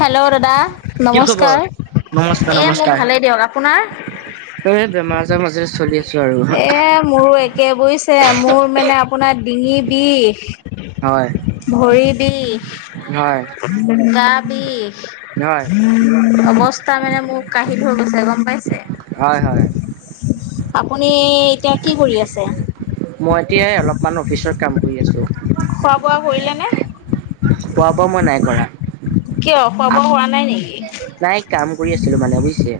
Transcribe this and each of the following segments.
Hello দাদা কি খবৰ? নমস্কাৰ নমস্কাৰ এই মোক নমস্কাৰ ভালেই দিয়ক, আপোনাৰ? এই বেমাৰ আজাৰ মাজেৰে চলি আছো আৰু এ', মোৰো একে বুইছে, মোৰ মানে আপোনাৰ ডিঙি বিষ। হয় ভৰিবিষ। হয় গা বিষ, হয় অবস তা মানে মোক কাহি থৈ গৈছে, গম পাইছে। হয় হয়। আপুনি এতিয়া কি কৰি আছে? মই এতিয়াই অলপমান অফিচত কাম কৰি আছো খোৱা বোৱা কৰিলে নে? খোৱা বোৱা মই নাই কৰা কিয় খোৱা বোৱা আপ হোৱা নাই নেকি নাই কাম কৰি আছিলো মানে বুজিছে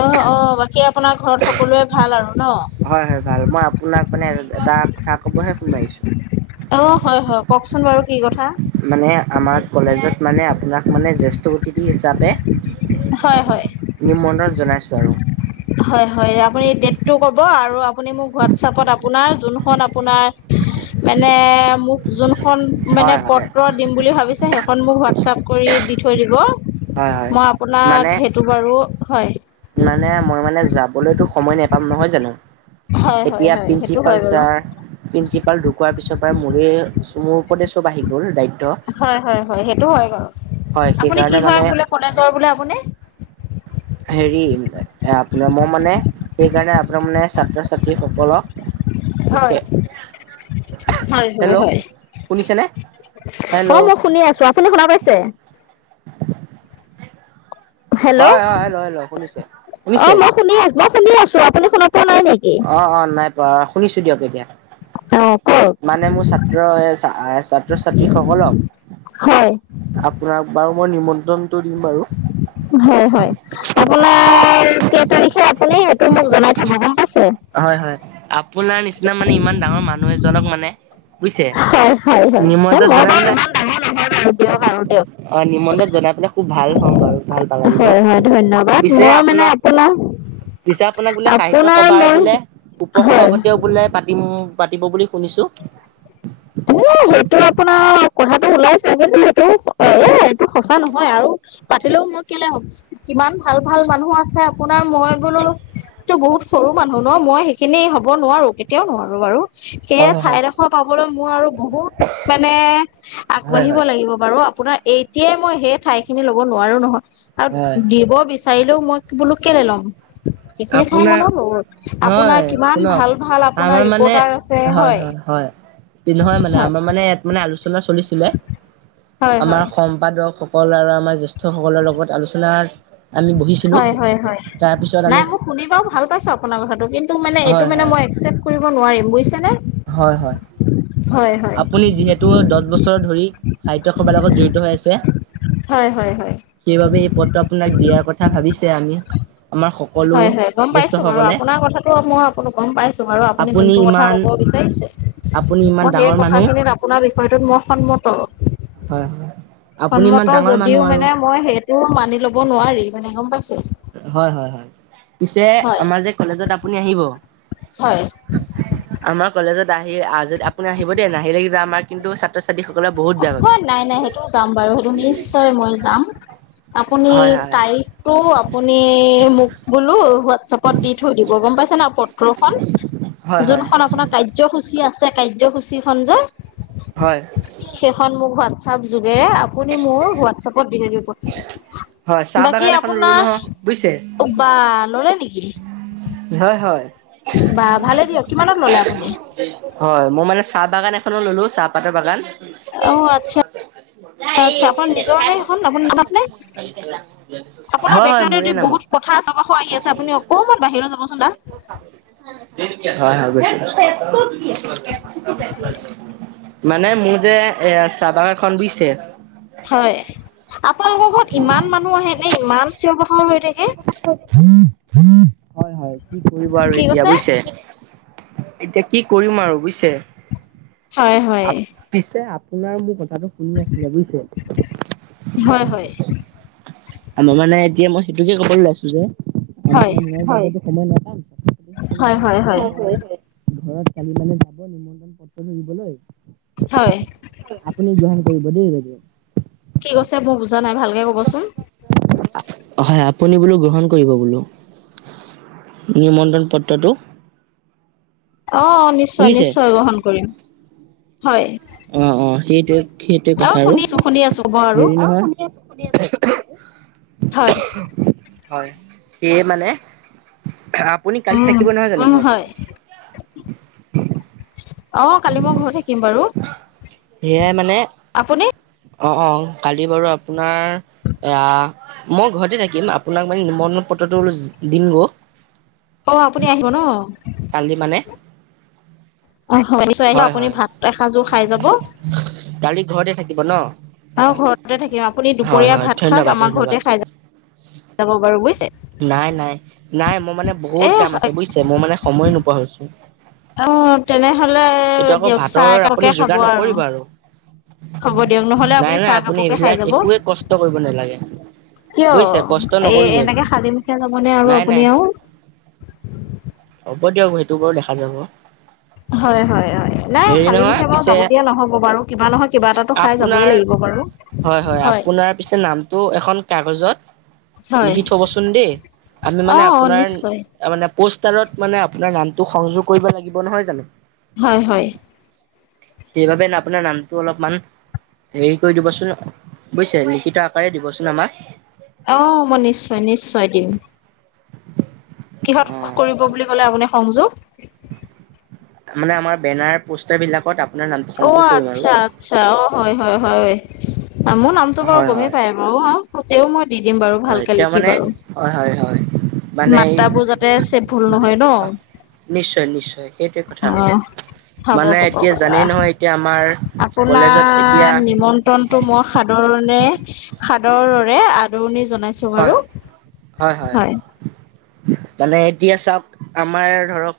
অ অ বাকী আপোনাৰ ঘৰত সকলোৱে ভাল আৰু ন হয় হয় ভাল মই আপোনাক মানে এটা কথা ক'বহে ফোন মাৰিছোঁ অ হয় হয় কওকচোন বাৰু কি কথা মানে আমাৰ কলেজত মানে আপোনাক মানে জেষ্ঠ অতিথি হিচাপে হয় হয় নিমন্ত্ৰণ জনাইছোঁ আৰু হয়ঁ হয়ঁ! আপুনি ডেটটো ক'ব আৰু আপুনি মোক হোৱাটছপত আপোনাৰ যোনখন আপোনাৰ মানে মোক যোনখন মানে হয় হয় পত্ৰ দিম বুলি ভাবিছে সেইখন মোক হোৱাটছআপ কৰি দি থৈ দিব। হয় হয় মই আপোনাক মানে সেইটো বাৰু হয়। মানে মই মানে যাবলৈতো সময় নোপাম নহয় জানো হয় হয় এতিয়া হয় সেইটো প্ৰিন্সিপাল হয় বাৰু ছাৰ প্ৰিন্ঞ্চিপাল ঢুকোৱাৰ পিছৰ পৰাই মোৰে মোৰ ওপৰতে চব আহি গ'ল দায়িত্ব। হয়ঁ হয়ঁ হয়ঁ সেইটো হয় বাৰু হয় আপুনি কি সেইকাৰণে হয় মানে বোলে কলেজৰ বোলে আপুনি হেৰি আপোনাৰ মই মানে সেইকাৰণে আপোনাৰ মানে ছাত্ৰ ছাত্ৰীসকলক হয়ঁ! পঠিয়াই হয়ঁ হেল্ল' শুনিছেনে হেল্ল' অ মই শুনি আছো আপুনি শুনা পাইছে হেল্লৌ! হয় হয় হেল্ল' হেল্ল' শুনিছে ' অঁ শুনিছে মই শুনি আছো মই শুনি আছো আপুনি শুনা পোৱা নাই নেকি? অঁ অঁ নাই পোৱা শুনিছো দিয়ক এতিয়া। অ কওক মানে মোৰ ছাত্ৰ এ ছাত্ৰ ছাত্ৰী সকলক হয় আপোনাক বাৰু মই নিমন্ত্ৰণটো দিম বাৰু। হয়ঁ হয়ঁ! আপোনাৰ কেই তাৰিখে আপুনি সেইটো মোক জনাই থব গম পাইছে। হয়ঁ হয়ঁ। আপোনাৰ নিচিনা মানে ইমান ডাঙৰ মানুহ এজনক মানে বুজিছে হয়ঁ হয়ঁ হয়ঁ! নিমন্ত্ৰণ মই বাৰু ইমান ডাঙৰ নহয় বাৰু দিয়ক আৰু দিয়ক অঁ! নিমন্ত্ৰণ জনাই পাই খুব ভাল হ'ম বাৰু ভাল পালাগিব হয় হয় ধন্যবাদ পিছে মই মানে আপোনাক আপোনাৰ পিছে আপোনাক বোলে সাহিত্য আপোনাৰ সভাৰ মই বোলে উপ হয় সভাপতিয়ও বোলে পাতিম‌‌ পাতিব বুলি শুনিছোঁ। এ সেইটো আপোনাৰ কথাটো ওলাইছে কিন্তু সেইটো অ এ এইটো সঁচা নহয় আৰু পাতিলেও মই কেলে হ'ম। কিমান ভাল ভাল মানুহ আছে আপোনাৰ মই বোলো তো বহুত সৰু মানুহ ন মই সেইখিনি হ'ব নোৱাৰো কেতিয়াও নোৱাৰো বাৰু হয় সেই হয় ঠাইডোখৰ পাবলৈ মোৰ আৰু বহুত মানে হয় হয় আগবাঢ়িব হয় লাগিব। কি হ'ব বাৰু এতিয়াই মই সেই ঠাইখিনি লৱ নোৱাৰো নহয় আৰু হয় দিৱ বিচাৰিলো বিচাৰিলেও মই বোলো কেলে ল'ম। [unintelligible] সেইখিনি ঠাই আপোনাৰ মই নলও আপোনাৰ নহয় কিমান শুনক ভাল ভাল আপোনাৰ আমাৰ মানে ৰিপৰ্টাৰ আছে হয়ঁ হয় হয়ঁ হয়ঁ। ই নহয় মানে হয় আমাৰ মানে ইয়াত মানে আলোচনা চলিছিলে হয় হয় আমাৰ অসম সম্পাদক সকল আৰু আমাৰ জ্যেষ্ঠসকলৰ লগত আলোচনাত আমি বহিছিলোঁ তাৰপিছত আমি শুনিব ভাল পাইছো আপোনাৰ কথাটো কিন্তু মানে এইটো হয় মানে হয় মই একচেপ্ট কৰিব নোৱাৰিম বুজিছে নে হয় হয়। আপুনি যিহেতু দহ বছৰ ধৰি সাহিত্য সভাৰ লগত জড়িত হৈ আছে। হয় হয় হয়। সেইবাবে এই পথটো আপোনাক দিয়াৰ কথা ভাবিছে আমি। আমাৰ সকলো হয় হয় গম পাইছো বাৰু জ্যেষ্ঠসকলে আপোনাৰ কথাটো মই আপ আপুনি যোনটো কথা ক'ব বিচাৰিছে। আপুনি মই ইমান,,,,, সেই ডাঙৰ মানুহ কথাখিনিত আপোনাৰ বিষয়টোত মই সন্মত হয় হয়। আপুনি ইমান সন্মত ডাঙৰ যদিও মানুহ আৰু মানে মই সেইটো মানি ল'ব নোৱাৰি মানে গম পাইছে। হয় হয় হয় পিছে হয় আমাৰ যে কলেজত আপুনি আহিব। হয়। আমাৰ কলেজত আহি আজ আপুনি আহিব দেই নাহিলে কিন্তু আমাৰ কিন্তু ছাত্ৰ ছ [unintelligible] নাই নাই সেইটো যাম বাৰু সেইটো নিশ্চয় মই যাম। আপুনি হয় হয় তাৰিখ টো আপুনি মোক বোলো হোৱাটছএপত দি থৈ দিব গম পাইছে নাই গ্ৰহন হয় হয় যোনখন আপোনাৰ কাৰ্যসূচী আছে কাৰ্যসূচীখন যে হয়। সেইখন মোক হোৱাটছপ যোগেৰে আপুনি মোৰ হোৱাটছপত দি থাই হয় দিব। চাহ বাগান বাকী এখন ৰুলো আপোনাৰ নহয় বুজিছে? বা! ল'লে নেকি? হয় হয়। বা ভালে দিয়ক কিমানত ললে আপুনি? হয় মই মানে চাহ বাগান এখনো ললো চাহপাতৰ বাগান। অ আচ্ছা আচ্ছা আপোনাৰ নিজৰ নে সেইখন আপোনাৰ নামত নে [unintelligible] আপোনাৰ হয় হয় বেকগ্ৰাউণ্ড মোৰে যদি নামত বহুত কথা আছে বা সুৰ আহি আছে আপুনি অকণমান বাহিৰলৈ যাবচোন দা। [unintelligible] মানে মোৰ যে এ চাহা বাগানখন বুজিছে হয়। আপোনালোকৰ ঘৰত ইমান মানুহ আহে নে ইমান চিঞ পখৰ হৈ থাকে? হয় হয় কি কৰিব আৰু কি এতিয়া কৈছে বুজিছে। এতিয়া কি কৰিম আৰু বুজিছে। হয় হয়। পিছে আপোনাৰ মোৰ কথাটো শুনি আছিলে বুজিছে। হয় হয়। আৰু মানে এতিয়া মই সেইটোকে ক'বলৈ লৈছিলো [unintelligible] হয় হয় হয় হয় [unintelligible] নিমন্ত্ৰণ পত্ৰ ধৰিবলৈ হয়। আপুনি গ্ৰহান কৰিব দেই বাইদেউ। কি কৈছে মোৰ বুজা নাই ভালকে ক'বচোন? হয় আপুনি বোলো গ্ৰহণ কৰিব বোলো। নিমন্ত্ৰণ পত্ৰটো। অ নিশ্চয় শুনিছে? নিশ্চয় গ্ৰহণ কৰিম হয়। অ অ সেইটেৱে সেইটোৱে অ কথা আৰু শুনিছো শুনি আছো ক'ব আৰু হেৰি নহয় [unintelligible] হয়। হয় সেয়ে মানে আপুনি কালি থাকিব নহয় জানো উম ঘৰত? আহ কালি মই ঘৰত থাকিম বাৰু। সেয়াই মানে আপুনি? অ অ কালি বাৰু আপোনাৰ এ মই ঘৰতে থাকিম আপোনাক মানে নিমন্ত্ৰণ পত্ৰটো দিম গ অ আপুনি আহিব ন। কান্দি মানে অ নিশ্চয় আহিব হয় আপুনি হয় ভাত এসাঁজো খাই যাব। কালি ঘৰতে থাকিব ন? অ ঘৰতে থাকিম। আপুনি হয় দুপৰীয়া হয় ভাত খচ ধন্যবাদ আমাৰ ধন্যবাদ ঘৰতে খাই যাব বাৰু বুজিছে। নাই নাই নাই মোৰ মানে বহুত এ কাম আছে বুইছে মই মানে সময় নোপোৱা হৈছো অ তেনেহলে এইটো আকৌ দিয়ক চাহ ভাতৰ আপুনি একাপকে খাব যোগাৰ আৰু। নকৰিব হ'ব দিয়ক নহ'লে নাই আপুনি নাই চাহ একাপকে খাই এইবিলাক যাব। একোৱে কষ্ট কৰিব নালাগে কিয় বুজিছে কষ্ট এ নকৰিব একো এনেকে খালি মুখে যাবনে আৰু নাই আপুনি নাই আওঁ। হ'ব দিয়ক সেইটো বাৰু দেখা যাব। হয়, হয়, হয় নাই হেৰি নহয় খালিমুখে বাৰু পিছে যাব দিয়া নহব বাৰু কিবা নহয় কিবা এটাটো খাই যাবই আপোনাৰ লাগিব বাৰু। হয়, হয় আপোনাৰ পিছে নামটো এখন কাগজত হয় লিখি থবচোন। চোন দেই আমি অ মানে অ আপোনাৰ নিশ্চয় তামানে পষ্টাৰত মানে আপোনাৰ নামটো সংযোগ কৰিব লাগিব নহয় জানো? হয়, হয়। সেইবাবে আপোনাৰ নামটো অলপমান। হেৰি কৰি দিবচোন বুইছে লিখিত আকাৰে দিবচোন আমাক। অ মই নিশ্চয়, নিশ্চয় দিম। কিহত অ কৰিব বুলি ক'লে আপুনি সংযোগ? মানে আমাৰ বেনাৰ পোষ্টাৰ বিলাকত আপ অ আচ্ছা, আচ্ছা অ হয়, হয়, হয় মোৰ নামটো বাৰু হয় গমেই হয় পায়। অ তেও মই দি দিম বাৰু হয় ভালকে এতিয়া লিখি মানে বাৰু। হয় হয় হয় মানে এই মাত্ৰা বোৰ যাতে চেপ ভুল নহয় ন। নিশ্চয় নিশ্চয় সেইটোৱে কথা অ আৰু হ'ব মানে হ'ব এতিয়া বাৰু জানেই নহয় এতিয়া আমাৰ। কলেজত এতিয়া আপোনাৰ নিমন্ত্ৰ ন্তটো মই সাদৰণে সাদৰৰে আদৰণি জনাইছোঁ। হয়, হয়, হয়। মানে এতিয়া চাওঁক আমাৰ ধৰক।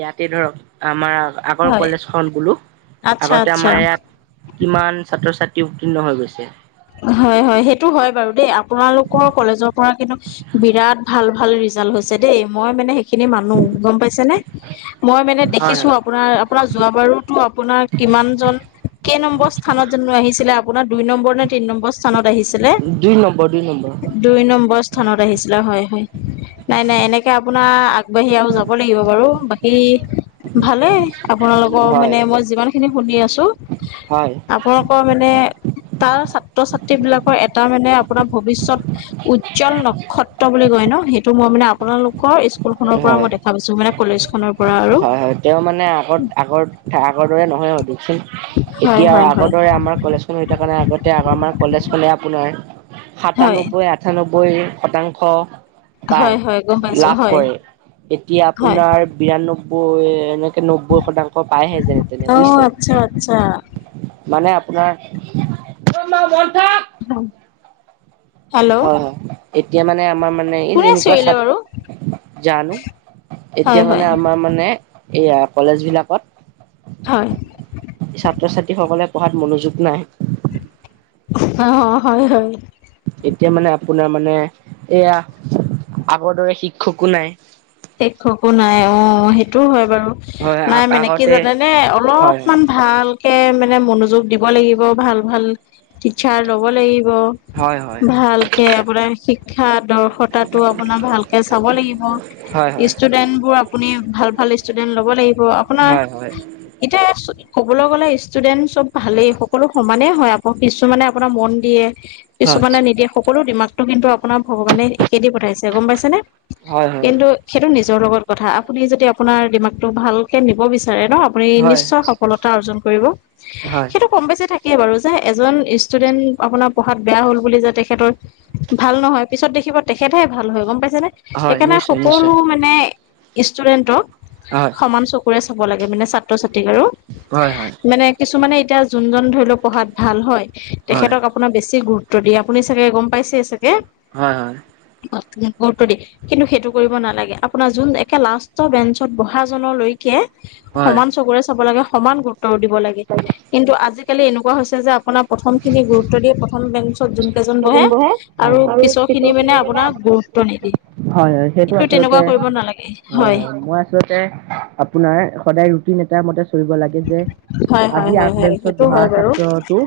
ইয়াতে ধৰক আমাৰ আগৰ হয় কলেজ খন বোলো আচ্ছা আগতে আচ্ছা আমাৰ ইয়াত। কিমান ছাত্ৰ ছাত্ৰী উত্তীৰ্ণ হৈ গৈছে হয়, হয় সেইটো হয় বাৰু দেই আপোনালোকৰ কলেজৰ পৰা কিন্তু বিৰাট ভাল ভাল ৰিজাল্ট হৈছে দেই মই মানে সে সেই খিনি মানো গম পাইছে নে? মই মানে হয় দেখিছো আপ হয় আপোনাৰ আপোনাৰ যোৱা বাৰুতো আপোনাৰ কিমান জন? কেই নম্বৰ স্থানত জানো আহিছিলে আপোনাৰ? দুই নম্বৰ নে তিন নম্বৰ স্থানত আহিছিলে। দুই নম্বৰ, দুই নম্বৰ। দুই নম্বৰ স্থানত আহিছিলে হয়, হয়। নাই, নাই এনেকে আপোনাৰ আগবাঢ়ি আৰু যাব লাগিব বাৰু বাকী ভালে। আপোনালোকৰ হয় মানে মই যিমান খিনি শুনি আছো। হয়। আপোনালোকৰ মানে তাৰ ছাত্ৰ ছাত্ৰী বিলাকৰ এটা মানে আপোনাৰ ভৱিষত। উজ্জ্বল নক্ষত্ৰ বুলি কয় ন সেইটো মই মানে আপোনালোকৰ স্কু স্কুলখনৰ পৰা হয় মই দেখা পাইছো মানে কলেজখনৰ হয়, হয় তেওঁ মানে আগত আগৰ আগৰ দৰে নহয় আও দিয়কচোন। হয় এতিয়া আৰু হয় আগৰ হয় দৰে আমাৰ কলেজ হেতুকাৰণে আগতে আমাৰ কলেজ খনে আপোনাৰ, হয় সাতানব্বৈ আ আঠান্নব্বৈ শতাংশ। পায়, হয় হয় গম পাইছো লাভ হয় কৰে। এতিয়া হয় আপোনাৰ। বিৰান্নব্বৈ এনেকে নব্বৈ শতাংশ পায়হে যেনে তেনে অ বুইছে। আচ্ছা আচ্ছা। মানে আপোনাৰ [inaudible] ওম। [inaudible] হয় হয় এতিয়া মানে আমাৰ মানে এই কোনে যেনেকুৱা ছা চিঞৰিলে বাৰু জানো এতিয়া হয় মানে হয় আমাৰ মানে এইয়া কলেজবিলাকত হয়। ছাত্ৰ-ছাত্ৰী সকলে পঢ়াত মনোযোগ নাই। হ হ, হয় - হয়। এতিয়া মানে আপোনাৰ মানে এয়া আগৰ দৰে শিক্ষকো নাই। শিক্ষকো নাই, অ সেইটোও হয় বাৰু। হয় নাই মানে কি আগতে জানেনে? হয় অলপমান ভাল কে মানে মনোযোগ দিব লাগিব, ভাল - ভাল টিচাৰ লব লাগিব হয় হয় ভালকে আপোনাৰ শিক্ষা দৰ্শ তাতো আপোনাৰ ভালকে চাব লাগিব। হয় হয় ষ্টুডেন্টবোৰ আপুনি ভাল - ভাল ষ্টুডেন্ট ল'ব লাগিব, হয় আপোনাৰ হয় এতিয়া চু ক'বলৈ গ'লে ষ্টুডেণ্ট চব ভালেই, সকলো সমানেই হয় আকৌ কিছুমানে আপোনাৰ মন দিয়ে। হয় হয় কিছুমানে নিদিয়ে, সকলো দিমাকটো কিন্তু আপোনাৰ ভগৱানে একে দি পঠাইছে গম পাইছেনে? হয় কিন্তু সেইটো নিজৰ লগত কথা, আপুনি যদি আপোনাৰ দিমাকটো ভালকে নিব বিচাৰে ন আপুনি হয় নিশ্চয় সফলতা অৰ্জন কৰিব। হয়। সেইটো কম বেছি থাকে বাৰু যে, এজন ষ্টুডেন্ট আপোনাৰ পঢ়াত বেয়া হ'ল বুলি যে তেখেতৰ ভাল নহয় পিছত দেখিব তেখেতহে ভাল হয় গম পাইছেনে? হয় সেইকাৰণে নিশ্চয় - নিশ্চয়। সকলো মানে ষ্টুডেন্টক হয়। সমান চকুৰে চাব লাগে মানে ছাত্ৰ - ছাত্ৰীক আৰু হয় হয় মানে কিছুমানে এতিয়া যোনজন ধৰি লওক পঢ়াত ভাল হয়, হয় তেখেতক আ পোনাক বেছি গুৰুত্ব দিয়ে, আপুনি চাগে গম পাইছে চাগে? হয় হয়। আপোনাক গুৰুত্ব দিয়ে কিন্তু সেইটো কৰিব নালাগে, আপোনাৰ যোন একে লাষ্টৰ বেঞ্চত বহাজনলৈ কে হয় সমান চকুৰে চাব লাগে, সমান গুৰুত্ব দিব লাগে কিন্তু আজি কালি এনেকুৱা হৈছে যে আপোনাৰ প্ৰথমখিনিয়ে গুৰুত্ব দিয়ে, প্ৰথম বেঞ্চ ত যোনকেইজন বহে হয় আৰু হয় পিছৰখিনি মানে আপোনাৰ গুৰুত্ব নিদিয়ে। হয়, হয়, সেইটো কিন্তু আচলতে তেনেকুৱা কৰিব নালাগে হয়, হয় মই চলতে আপোনাৰ সদায় ৰুটিন এটা মতে চলিব লা গে যে হয় হয় আজি হয় আগ হয় বেঞ্চত সেইটো বঢ়া হয় বাৰু ছাত্ৰটো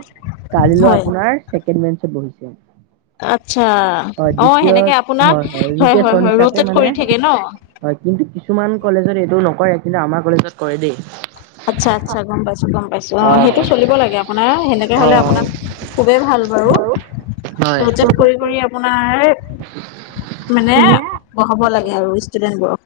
কালিলৈ হয় আপোনাৰ ছেকেণ্ড বেঞ্চত বহিছে। আচ্ছা! হয় অ' দ্বিতীয় সেনেকে আপোনাৰ হয়, হয়, ৰোটেশচন হয় হিচাপে ৰ'টত মানে কৰি থাকে ন। হয় কিন্তু কিছুমান কলেজত এইটো নকৰে কিন্তু আমাৰ কলেজত কৰে দেই। আচ্ছা! আচ্ছা! গম পাইছো, গম পাইছো, অ সেইটো চলিব লাগে আপোনাৰ সেনেকে হলে হয়। আপোনাক খুবেই ভাল বাৰু। হয়। ৰটেট কৰি কৰি আপোনাৰ মানে বহাব লাগে আৰু ষ্টুডেন্টবোৰক।